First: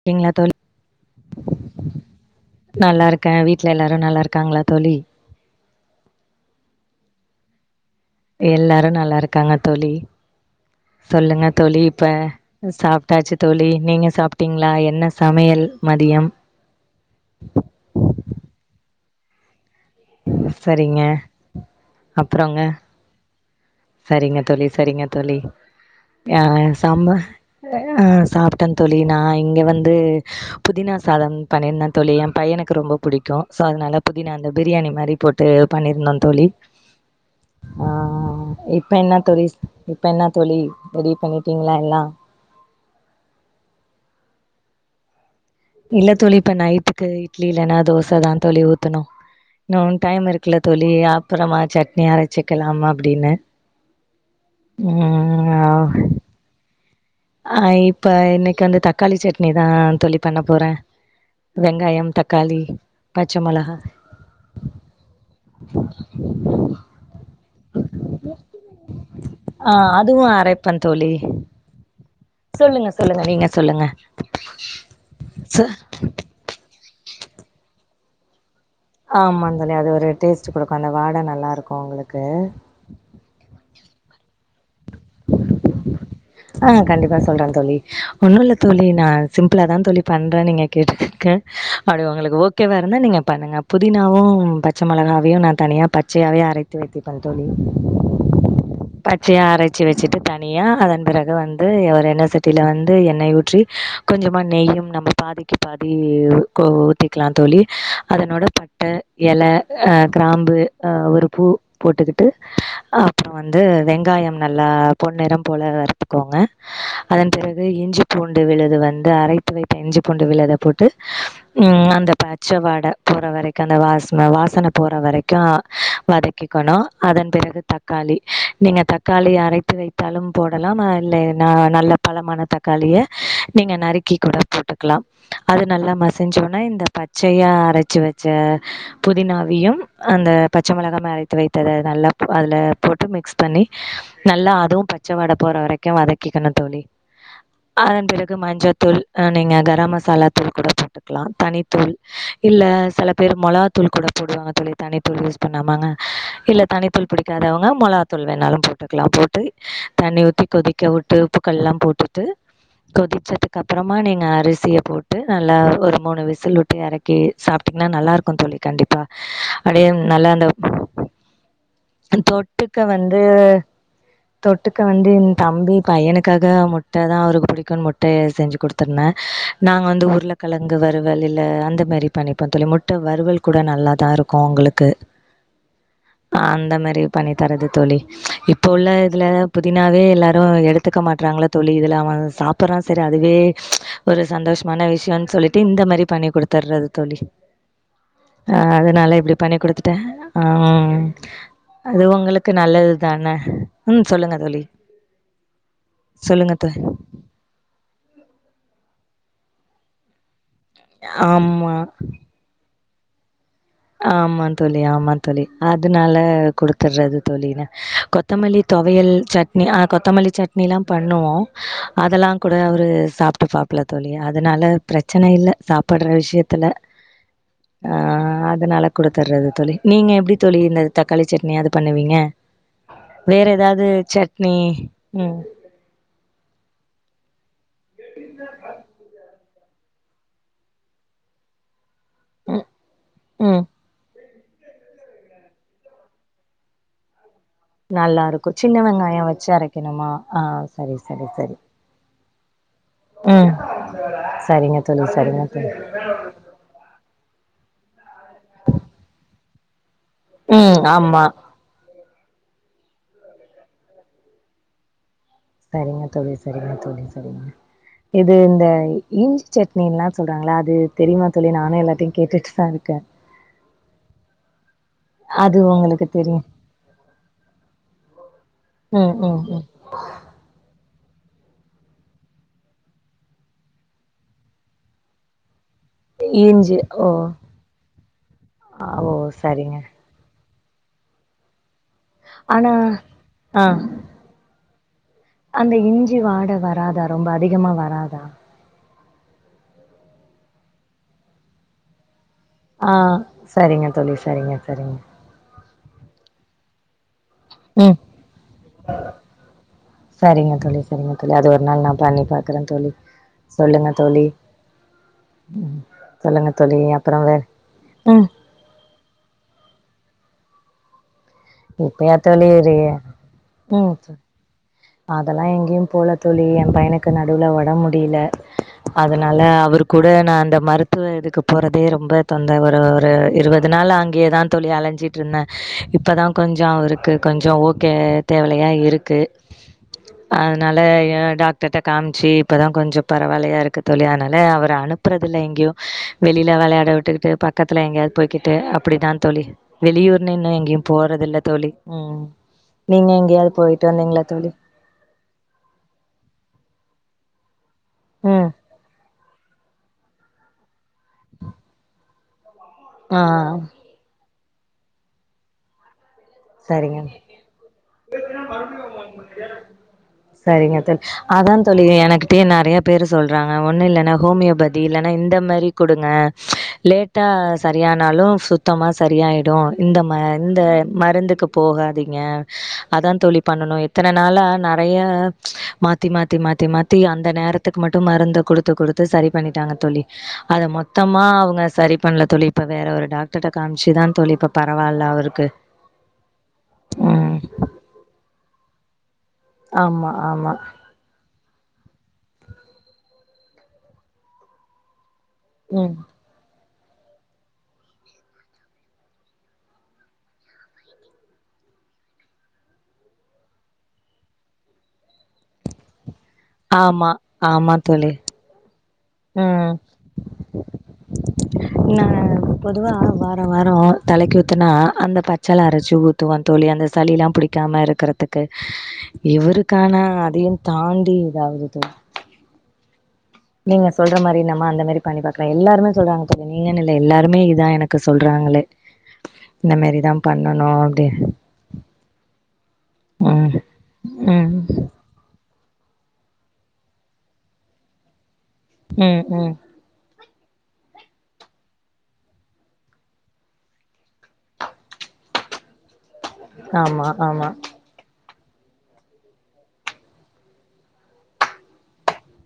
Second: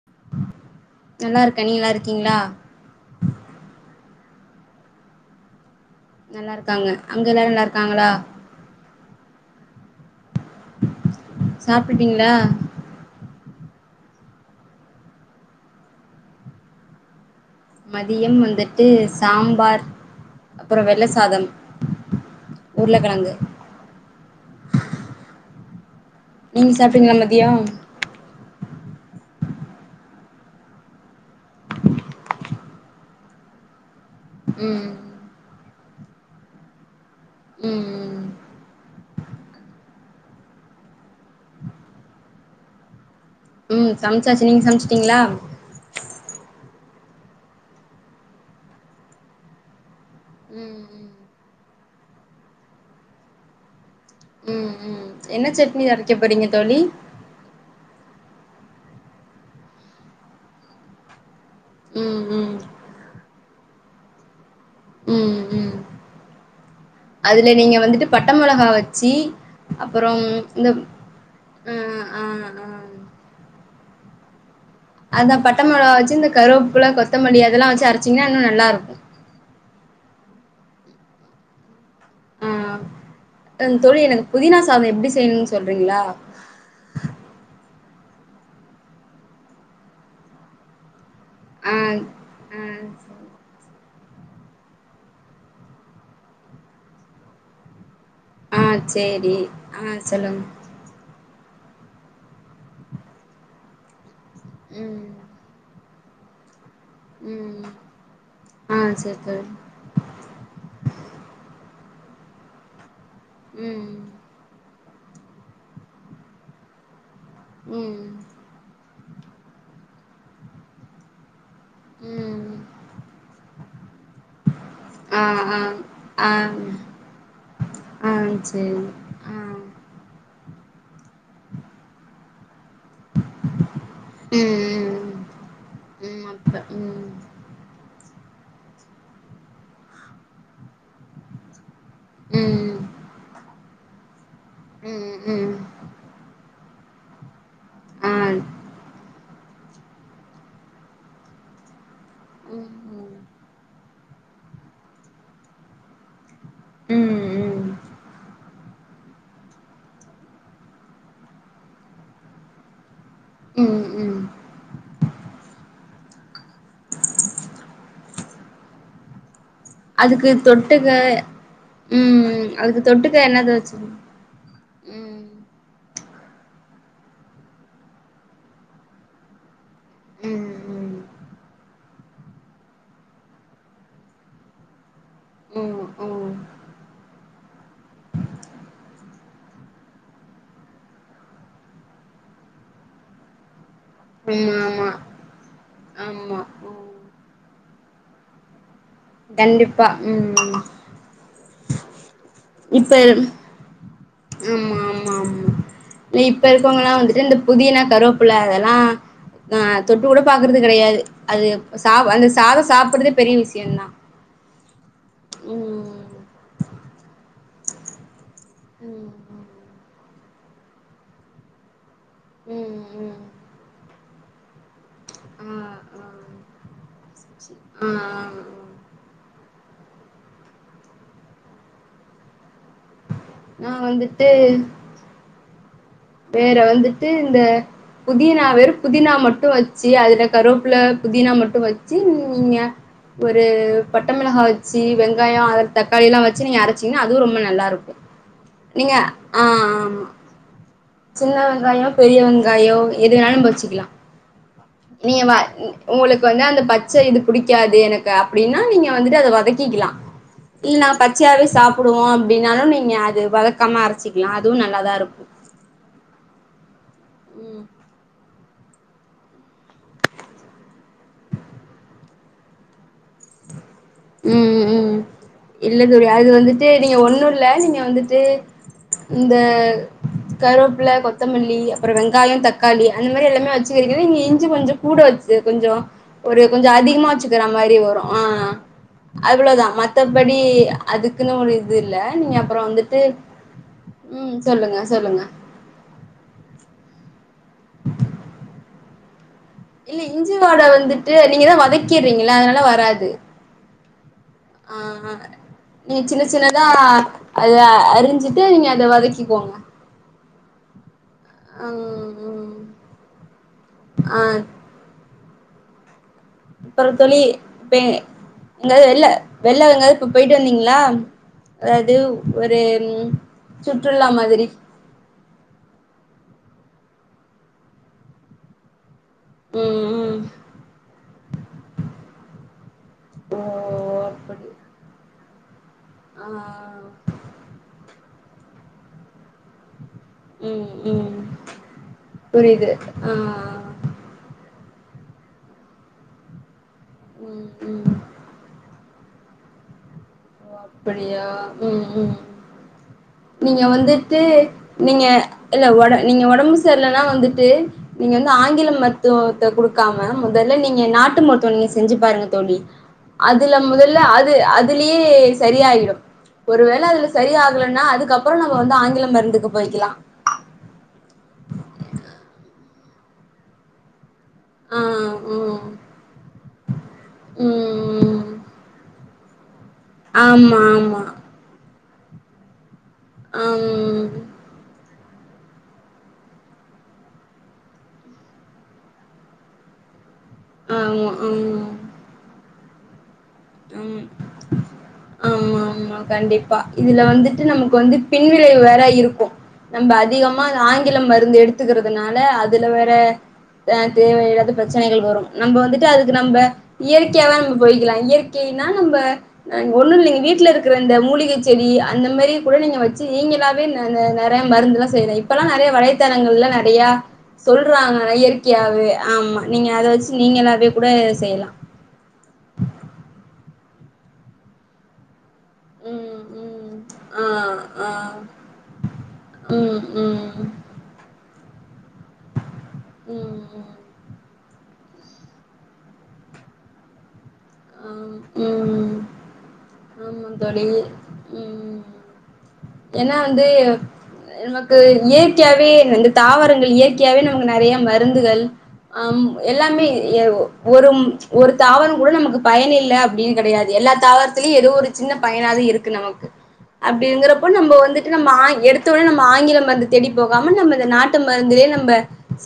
இருக்கீங்களா தோழி நல்லாருக்கே நீ நல்லாருக்கீங்களா நல்லாருக்கே வீட்ல எல்லாரு நல்லா இருக்காங்களா தோழி நல்லாருக்காங்க அங்க எல்லாரு நல்லாருக்காங்களா எல்லாரு நல்லாருக்காங்க தோழி சொல்லுங்க தோழி இப்ப சாப்ட்டுட்டீங்களா அ சாப் ட்டாச்சி தோழி நீங்க சாப்ட்டீங்களா என்ன சமையல் மதியம் மதியம் வந்துட்டு சாம்பார் அப்பற சரிங்க வெள்ள சாதம் அப்புறங்க உருளக்கெழங்கு சரிங்க தோழி சரிங்க தோழி ஆ நீங்க சாம்பா சாப்ட்டீங்களா மதியோ ஆ சாப்ட்டே தோழி நா இங்க வந்து புதினா சாதம் பண்ணிருந்தே தோழி எ பையனுக்கு ரொம்ப புடிக்கூ சோ அதுனால புதினா அந்த ம் பிரியாணி மாரி போட்டு பண்ணிருந்த தோழி ம் ஆ ம் இப்ப என்ன தோழிஸ் இப்ப என்ன தோழி ரெடி பண்ணிட்டீங்களா எல்லா ம் சம்ச்சாச்சு நீங்க சம்ச்சுட்டீங்களா இல்ல தோழி இப்ப நைட்டுக்கு இட்லி இல்லன்னா தோச தா தோழி ஊத்தணு இன்னு டைம் இருக்குல ம் தோழி ம் அப்புறமா சட்னி அரச்சிக்கலாமா அப்டின்னு [inaudible] ம் ம் என்ன ம் ஆ சட்னி அரைக்க போறீங்க தோழி ஆ இப்ப இன்னைக்கு வந்து தக்காளி சட்னி தா தோழி பண்ண போற வெங்காயம் ம் ம் தக்காளி பச்ச மெளகா [inaudible] ம் ம் அதுல நீங்க வந்துட்டு பட்ட மெளகா வச்சு ஆ அதுவு அப்பறம் இந்த அரைப்பே தோழி ஆ ஆ சொல்லுங்க ஆ சொல்லுங்க நீங்க சொல்லுங்க அதா பட்ட ச மெளகா வச்சு இந்த கருவேப்புல கொத்தமல்லி அதெல்லா வச்சு அரச்சிங்கன்னா இன்னு நல்லாருக்கூ ஆமாங்கல அது ஒரு டேஸ்ட் குடுக்கூ அந்த வாட நல்லாருக்கூ உங்களுக்கு ஆ என் தோழி எனக்கு புதினா சாதோ எப்டி செய்யணுன் சொல்றீங்களா ஆ கண்டிப்பா சொல்ற தோழி ஒண்ணு இல்ல தோழி நா சிம்பிளா தா தோழி பண்றே நீங்க கேட்டுக்கக ஆ அது உங்களுக்கு ஓக்கேவா இருந்தா நீங்க பண்ணுங்க புதினாவு பச்ச மெளகாவையு நா தனியா பச்சையாவே அரைத்து வைத்து கொள் தோழி ஆ சரி ஆ சேரி பச்சையா அரைச்சு ஆ வச்சிட்டு சொல்லுங்க அ அதன் பிறகு வந்து ஒரு என்ன சட்டியில வந்து எண்ணெய் ஊற்றி கொஞ்சமாக நெய்யும் ம் நம்ம பாதிக்கு பாதி கொ ஊத்திக்கலாம் தோழி ம் அதனோட ஆ பட்டை சேரி இல தோழி அ கிராம்பு ஒரு பூ போட்டுக்கிட்டு அப்புறோம் வந்து ம் வெங்காயம் நல்லா பொண்னெரம் போல வருத்துக்கோங்க அதன் பிறகு இஞ்சி ம் பூண்டு விழுது வந்து அரைத்து வைத்த இஞ்சி பூண்டு விழுத போட்டு உம் அந்த ம் பச்ச வாட போற வரைக்கும் அந்த வாச வாசனை போற ஆ வரைக்கும் ஆ ஆ வதைக் க்கணும் அதன் பிறகு ஆ தக்காளி நீங்க சேரி தக் தக்காளி ஆ அரைத்து வைத்தாலும் போடலாம் இல்லை ந நல்ல பலமான த க்காளிய நீங்க நறுக்கி கூட ம் போட்டுக்கலாம் ம் அது நல்லா ம் அப்ப மசிஞ்சோனா இந்த ம் பச்சயா அரச்சு வச்ச புதினாவியும் அந்த பச்சமெளகாய் அரைத்து வைத்தது நல்லா அதுல ம் போட்டு மிக்ஸ் பண்ணி நல்லா அதுவும் பச்ச ம் வாட ம் போற வரைக்கும் வதக்கிக்கணும் தோழி அதன் ஆ பிறகு மஞ்சள் தூள் நீங்க கரம் மசாலா தூள் கூட போட்டுக்கலாம் தனித்தூள் இல்ல ம் சில ம் பேர் மொளகா தூள் கூட போடுவாங்க தோழி தனித்தூள் யூஸ் பண்ணாமங்க இல்ல தனித்தூள் ம் ம் பிடிக்காதவங்க மொளகாதூள் வேணாலும் க்காம் போட்டு தண்ணி ஊத்தி கொதிக்க விட்டு உப்புக்கல்லாம் போட்டுட்டு கொதி ம் அதுக்கப்றமா ம் நீங்க அரிசிய போட் ட்டு நல்லா ஒரு மூணு விசில் விட்டு இறக்கி சாப்டீங்கன்னா நல்லா இருக்கும் தோழி கண்டிப்பா அப்டியே நல்லா அதுக்கு அந்த தொட்டுக்க ம் தொட்டுக்க அதுக்கு வந்து என்னது வச்சிரு தொட்டுக்க வந்து எ ம் தம்பி பையனுக்காக முட்டை தா அவருக்கு பிடிக்கும்னு முட்டை செஞ்சு குடுத் ருவே நாங்க வந்து உருளை ம் கெழங்கு ம் வருவல் இல்ல அந்த மாரி பண்ணிப்போம் தோழி முட்ட வறுவல் கூட நல்ல தா இருக்கும் உங்களுக்கு ம் ம் அந்த அந்த மாரி பண்ணி தற்ரது தோழி இப்ப உள்ள இதுல புதினாவே எல்லாரும் எடுத்துக்க மாட்றாங்களே தோழி இதுல அவே சாப்புறா சரி அதுவே ஒரு ம் சந்தோஷமான ஆமா விஷயம்னு சொல்லிட்டு இந்த மாதிரி பண்ணி ஆமா குடுத்துர்றது ம் தோழி அ அதுனால இப்டி பண்ணி கண்டிப்பா குடுத்துட்டே ம் உம் அது உங்களுக்கு க்கு நல்லது இப்ப தான உம் சொல்லுங்க தோழி இ இப்ப சொல்லுங்க தோ இருக்கவங்கல்லாம் வந்துட்டு இந்த புதினா கருவப்புள்ள அதெல்லாம் ஆ தொட்டு கூட பாக்குறது கெடையாது அது ஆமா சா அந்த சாதம் சாப்டுறதே பெரிய விஷயம்தா ஆமாாம் தோழி ஆமா தோழி அதுனால குடுத்துறது தோழின் கொத்தமல்லி ம் துவயல் சட்னி கொத்தமல்லி சட்னியிலாம் பண்ணுவோம் அதெல்லாம் கூட ம் அவரு ம் ம் சாப்ட்டு பாக்கல தோழி அதனால பிரச்சன ஆ இல்ல சாப்ற ஆ விஷயத்துல ஆ அதனால குடுத்தர்றது தோழி நீங்க எப்டி தோழி இந்த தக்காளி சட்னி அது பண்ணுவீங்க வேற நா எதாவது வந்துட்டு சட்னி உம் வேற வந்துட்டு இந்த புதினா வேறும் புதினா மட்டும் வச் வச்சு அதுல கருவப்பில புதினா மட்டும் வச்சு நீங்க ஒரு ம் பட்டமெளகா வச் ச்சு வெங்காயம் அதில் தக்காளில்லாம் வச்சு நீங்க அரச்சிங்கன்னா அதுவும் ரொம்ப நல்லாயிருக்கும் நல்லா இருக்கும் சின்ன வெங்காயம் வச்சு ஆமா அரைக்கணுமா ஆ சரி சரி சின்ன சரி வெங்காயம் பெரிய வெங்காயம் எது வேணாலும் ம் வச்சுக்கலாம் சரிங்க தோழி நீமா சரிங்க இ தோழி உங்களுக்கு வந்து அந்த பச்சை இது புடிக்காது எனக்கு அப்டின்னா நீங்க வந்துட்டு அத வதக்கிக்கலாம் இல்ல ம் நாங்க ஆமா பச்சயாவவே சாப்டுவோம் அப்டின்னாலும் நீங்க அது வதக்காம அரச்சிக்கலாம் அதுவும் நல்லாதா இருக்கும் சரிங்க தோழ சரிங்க தோழி சரிங்க ம் இப் அது இந்த இஞ்சி சட்னின்ல்லா சொல்றாங்களா அது தெரியுமா தோழி நானும் எல்லாத்தையும் கேட்டுட்டு தான் இருக்க உம் உம் உம் அது இல்ல தோழி உங்களுக்கு அது தெரியு வந்து தே நீங்க ஒன்னும் இல்ல நீங்க வந்துட்டு ம் இந்த ம் ம் கருவேப்புல கொத்தமல்லி அப்புறம் வெங்காயம் தக்காளி அந்த மாதிரி எல்லாமே வச்சுக்கிறக்க நீங்க இஞ்சி கொஞ்சம் கூட வச்சுது கொஞ்சோ ஒரு இஞ்சி கொஞ்சம் ஓ அதிகமா வச்சுக்கிற மாரி வரும் ஆ ஆ ஓ அவ்ளோதா சரிங்க மத்தபடி அதுக்குன்னு ஒரு இது இல்ல நீங்க அப்புறம் ஆனா வந்துட்டு ஆ ம் சொல்லுங்க சொல்லுங்க அந்த இஞ்சி வாட வராதா ரொம்ப அதிகமா வராதா இல்ல இஞ்சி வாட வந்துட்டு நீங்க தா வதக்கிட்றீங்கள அதனால ஆ வராது சரிங்க தோழி சரிங்க ஆ சரிங்க நீங்க சின்ன சின்னதா அத ம் அறிஞ்சுட்டு நீங்க அத வதக்கிக்கோங்க சரிங்க தோழி சரிங்க தோழி அது ஒரு நாள் நா ம் பண்ணி ம் பாக்குற தோழி சொல்லுங்க ஆ தோழி சொல்லுங்க தோழி அப்புறோ அப்புறம் வேற இப்ப ம் எங்காவது வெள்ள வெள்ள எங்காவது இப்ப போயிட்டு வந்தீங்களா அதாவது இப்பயா தோழி ஒரு இது சுற்றுலா மாதிரி அதெல்லாம் எங்கேயும் போல தோழி என் பையனுக்கு நடுவுல உடம்பு முடியல அதனால அவரு ம் கூட ம் நா அந்த மருத்துவ இதுக்கு போறதே ரொம்ப தொந்த ஒரு ஒரு ஓ இருவது நாள் ஆங்க அங்கேதா அப்படி தோழி அலைஞ்சி ட்ருந்த இப்பதா ஆ கொஞ்சம் இருக்கு கொஞ்சம் ஓகே தேவலையா இருக்கு ம் அதனால ம் டாக்டர்ட்ட காமிச்சு புரியுது இப்பதான் கொஞ்சம் ஆ பரவாயில்லையா இருக்கு தோழி அதனால அவர அனுப்புறதுல்ல எங்கயும் வெளியில வெளையாட வுட்டுக்கிட்டு ம் பக்கத்துல ம் எங்கயாவது போய்கிட்டு அப்படிதான் தோழி வெளியூர் இன்னு இன்னு எங்கயும் போறதில்ல தோழி ம் நீங்க எங்கயாவது நீங்க போயிட்டு வந்துட்டு வந்தீங்களா தோழி நீங்க இல்ல உட நீங்க உடம்பு சரியில்லனா வந்துட்டு நீங்க வந்து ம் ஆங்கில மரு த்துவத்த குடுக்காம மொதல்ல நீங்க நாட்டு மருத்துவம் நீங்க செஞ்சு பாருங்க தோழி ஆ அதுல முத இல்ல அது அதுலயே சரியாகிடும் ஒரு வேள அதுல சரிங்க சரியாகலனா அதுக்கப்புறம் நம்ப வந்து ஆங்கில மருந்துக்கு போய்க்கிலாம் சரிங்க தோழி அதான் தோழி எனகிட்டயே நெறையா பேரு சொல்றாங்க ஒன்னும் இல்லன்னா ஹோமியோ பதி ஆ இல்லன்னா இந்த ம் மாரி குடுங்க லேட்டா ம் சரியானாலும் சுத்தமா சரியாயிடும் இந்த ம ஆமா இந்த ஆமா மருந்துக்கு போகாதீங்க அதான் தோழி பண்ணணும் ஆம் இத்தன நாளா நா நெறய மாத்தி மாத்தி மாத்தி மாத்தி அந்த நேரத்துக்கு மட்டும் மருந்த குடுத்து குடுத்து து சரி பண்ணிட்டாங்க தோழி அத ஆமா மொத்தமா அவுங்க ம் சரி பண்ணல தோழி இப்ப வேற ஒரு டாக்டர் கிட்ட ம் காமிச்சுதான் தோழி இப்ப பரவாயில்ல அவருக்கு ஆமா கண்டிப் பா இதுல ம். வந்துட்டு நமக்கு வந்து பின்விளைவு வேற இருக்கும் நம்ப ஆமா, அதிகமா ஆமா. ஆங் ஆங்கிலம் மருந்து எடுத்துக்கறதுனால அதுல வேற ஆ தேவையில்லாத பிரச்சனைகள் வரும் நம்ப வந்துட்டு ம். அதுக்கு நம்ப இயற்கையா தான் நம்ப போயிக்கலாம் இயற்கைன்னா நம்ப ஒன்னும் இல்ல நீங்க வீட்டுல இருக்குற இந்த மூலிகை செடி அந்த மாதிரி கூட நீங்க வச்சு நீங்களா வே நானு நெறையா மருந்தெல்லாம் செய்ற இப்பல்லாம் நெறையா வலைத்தளங்கள்ல நெறையா ஆமா ஆமா சொல்றாங்க தோழி இயற் இயற்கையாவே ஆமா நீங்க ம் அத வச்சு நீங்களாவே கூட செய்லாம் நா பொதுவா வாரம் வாரம் தலைக்கு ஊத்துனா அந்த பச் செல அரைச்சு ம் ஊத்துவோ தோழி ம். அந்த ஆ சளிலா புடிக்காம ஆ. இருக்கறத்துக்கு ம் இவருக் ஆனா ம் ம் அதையூ தாண்டி இதாவது தோழி ம் நீங்க சொல்ற மாரி என்னமே அந்த மாரி பண்ணி பாக்கலா எல்லாருமே சொல்றாங்க தோழி நீங்கனனூ இல்ல எல்லாருமே இதா எனக்கு சொல்றாங்களே இந்த மேர் ஆமாங் தோழி ம் ஏன்னா வந்து ம் எம் ம் மக்களுக்கு ஏப் இயற்கையாவே இந்த தாவரங்கள் இயற்கையாவே நமக்கு நறையா மருந்துகள் ம் ஆம் ம் எல்லாமே ஏ ஓ ஒரும் ஒரு தாவரம் கூட நமக்கு பயன் இல்ல அப்படின்னு கெடையாது எல்லாத் தாவர்த் திலியூ ஏதோ ஒரு சின்ன பயனாது இருக்கு நமக்கு ஆமா அப்படிங்கறப்ப ஆமா நம்ப வந்து நம்ம ஆ எடுத்தோனே நம்ம ஆங்கில மருந்து தேடி போகாம நம்ப இந்த நாட்டு மருந்துலே நம்ப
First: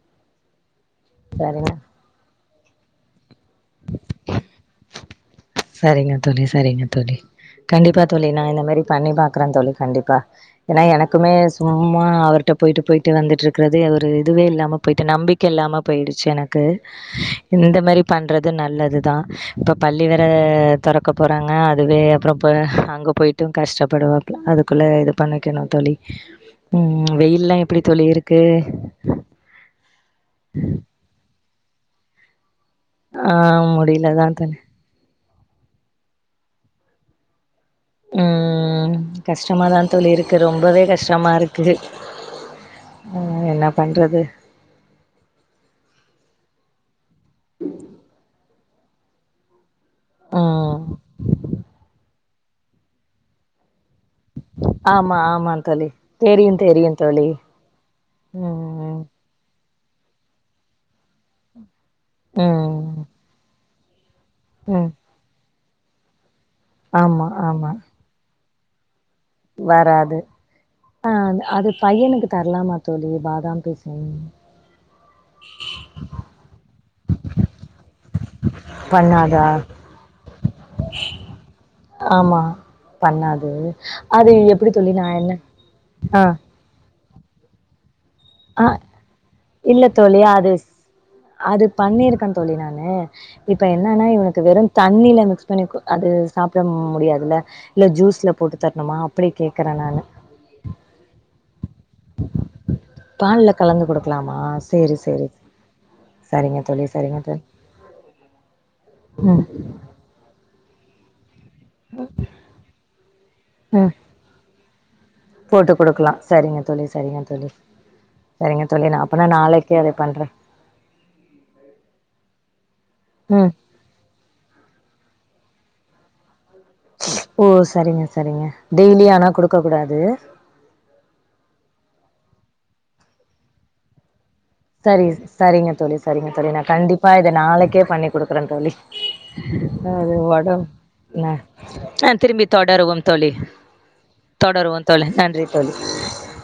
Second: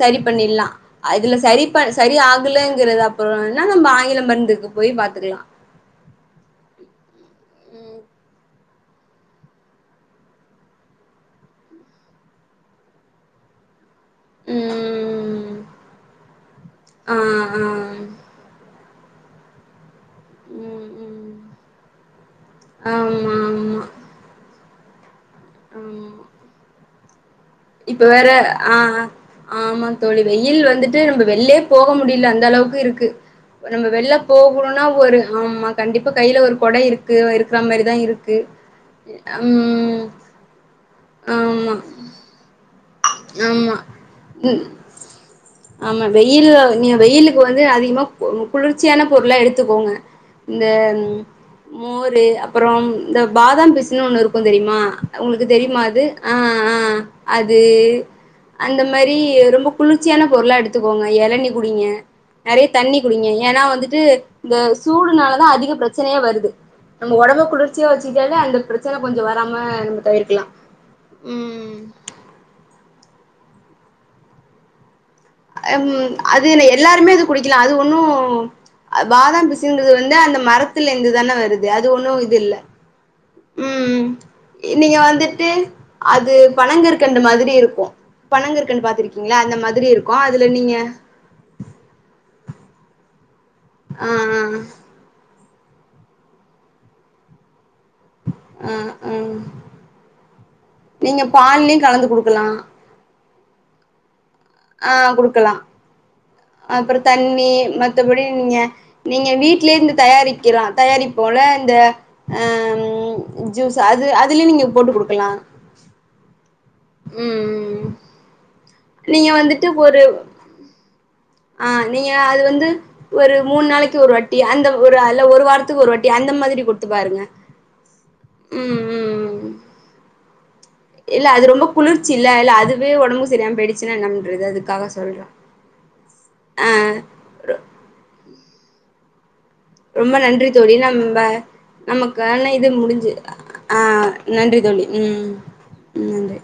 சரி பண்ணிர்லா அ இதுல சரிங்க சரிப்பன் சரி ஆகலங்கறது அப்புறம்னா நம்ப ஆங்கில மருந்துக்கு போய் பாத்துக்கலா சரிங்க தோழி சரிங்க தோழி கண்டிப்பா தோழி நா இந்த மாரி பண்ணி பாக்குறே தோழி கண்டிப்பா ஏன்னா எனக்குமே சும்மா அவர்ட போயிட்டு போயிட் வந்துட்டு இருக்கறதே அது ஒரு இதுவே ம். இல்லாம போயிட்டு நம்பிக்க ம். இல்லாம போயிடுச்சு எனக்கு ஆ ஆ. இந்த மாதிரி பண்றது நல்லது தா இப்ப பள்ளி வோற ம் தொறக்க ம். போறாங்க அதுவே அப்புறம் ப அங்க ஆமா போயிட்டூ ஆமா கஷ்டப் படுவாப்புல அதுக்குள்ளே இது பண்ணிக்கணணோ தோழி ஆமா. ம் வெயில்லா எப் இப்ப வேற அ ஆ ஆமா தோழி வெயில் வந்துட் டு நம்ப வெள்லே போக முடில அந்த அளவுக்கு இருக்கு ஆ நம்ப வெள்ல முடியலதா தோழி போகணும்னா ஒரு ஆமா கண்டிப்பா கையில ஒரு கொடை இருக்கு இருக்குறா மேரி இதா இருக்கு ம் கஷ்டமாதா அம் தோழி இருக்கு ரொம்பவே கஷ்டமா ஆமா இருக்கு ஆ என்ன ஆமா பண்றது ன் ஆமா வெயில் நீங்க வெயிலுக்கு வந்து அதிகமா குளிர்ச்சியான பொருள்ளா எடுத்துக்கோங்க இந்த ம் மோரு அப்புறோ இந்த பாதாம் பிஸ் ‌இன்னோ ஒண்ணு இருக்குந் தெரியுமா ஆமா உங்களுக்கு ஆமா தெரியுமா தோழி அது ஆ தெரியு ஆ தெரியு தோழி அத் து அந்த ம் மாரி ரொம்ப குளிர்ச்சியான பொருளா எடுத்துக்கோங்க இளணி குடிங்க நெறய தண்ணி ம் குடிங்க ஏன்னா வந்துட்டு இந்த ம் சூடுனாலதா அதிக பிரச்சனையே வருது நம்ம ஆமா ஒடம்பு ஆமா குளிர்ச்சியா வச்சிட்டாலே அந்த பிரச்சன கொஞ்சொ வராம நம்ம வராது தவிர்க்கலா ஆ அது அது ம் பையனுக்கு தரலாமா தோழி பாதாம் பிஸின் ஹம் அது ஏன் எல்லாருமே அது குடிக்கலா அது ஒண்ணூ பாதா பண்ணாதா பிசின்ங்கறது வந்து அந்த மரத்துல இருந்துதா வருது அது ஒன்னூ இது ஆமா இல்ல பண்ணாது ம் அது எப்டி தோழி நீங்க நா என்ன வந்துட்டு ஆ அது பனங்கற்கண்டு மாதிரி இருக்கூ ஆ பனங்கற்கண்டு பாத்திருக்கீங்களா அந்த இல்ல மாதிரி இருக் தோழி அது அது பண்ணிருக்கே தோழி நானு இப்ப என்னன்னா ஆ இவனுக்கு வெறு தண்ணில மிக்ஸ் கட் பண்ணி அது சாப்பிட முடியாதுல இல்ல ஜூஸ்ல போட்டு ஆ தரணுமா ஆ அப்டி கேக்ற நானு நீங்க பால்லயயூ கலந்து கொடுக்கலா பால்ல கலந்து குடுக்கலாமா ஆ சேரி சேரி கொடுக்கலா சரிங்க தோழி அப்புறோ சரிங்க தோழி தண்ணி மத்தபடி நீங்க நீங்க ம் வீட்லயே இருந்து தயாரிக்கலா தயாரிப்பு போல இந்த ஆம் ஜூஸ் ம் அது அதுலயூ நீங்க போட்டு கொடுக்கலா போட்டு கொடுக்கலா சரிங்க தோழி சரிங்க தோழி ம் சரிங்க தோழி நா அப்பனா நீங்க வந்துட்டு நாளைக்கே அது ஒரு பண்ற ஆ நீங்க அது வந்து ஒரு ம் மூணு நாளைக்கு ஒரு வாட் டி அந்த ஒரு அல்ல ஒரு வாரத்துக்கு ஒரு வாட்டி அந்த மாரி குடு ஓ சரிங்க சரிங்க டெய்லி ம் ஆனா ம் குடுக்க கூடாது இல்ல அது ரொம்ப குளிர்ச்சில்ல இல்ல அதுவே ஒடம்பு சரி இல்லாம போயிடுச்சுனா என்ன பண்றது அதுக் சரிங்க சிஸ் சரிங்க தோழி சரிங்க தோழி நா ஆ கண்டிப்பா இத நாளைக்கே பண்ணி குடுக்குற தோழி அது ரொம்ப நன்றி வடொ தோழி நம்ப நா ஆ திரும்பி நமக்கான இது தொடருவோ முடிஞ்சு தோழி ஆ நன்றி தொடருவோ தோழி தோழ ம் நன்றி தோழி ம் நன்றி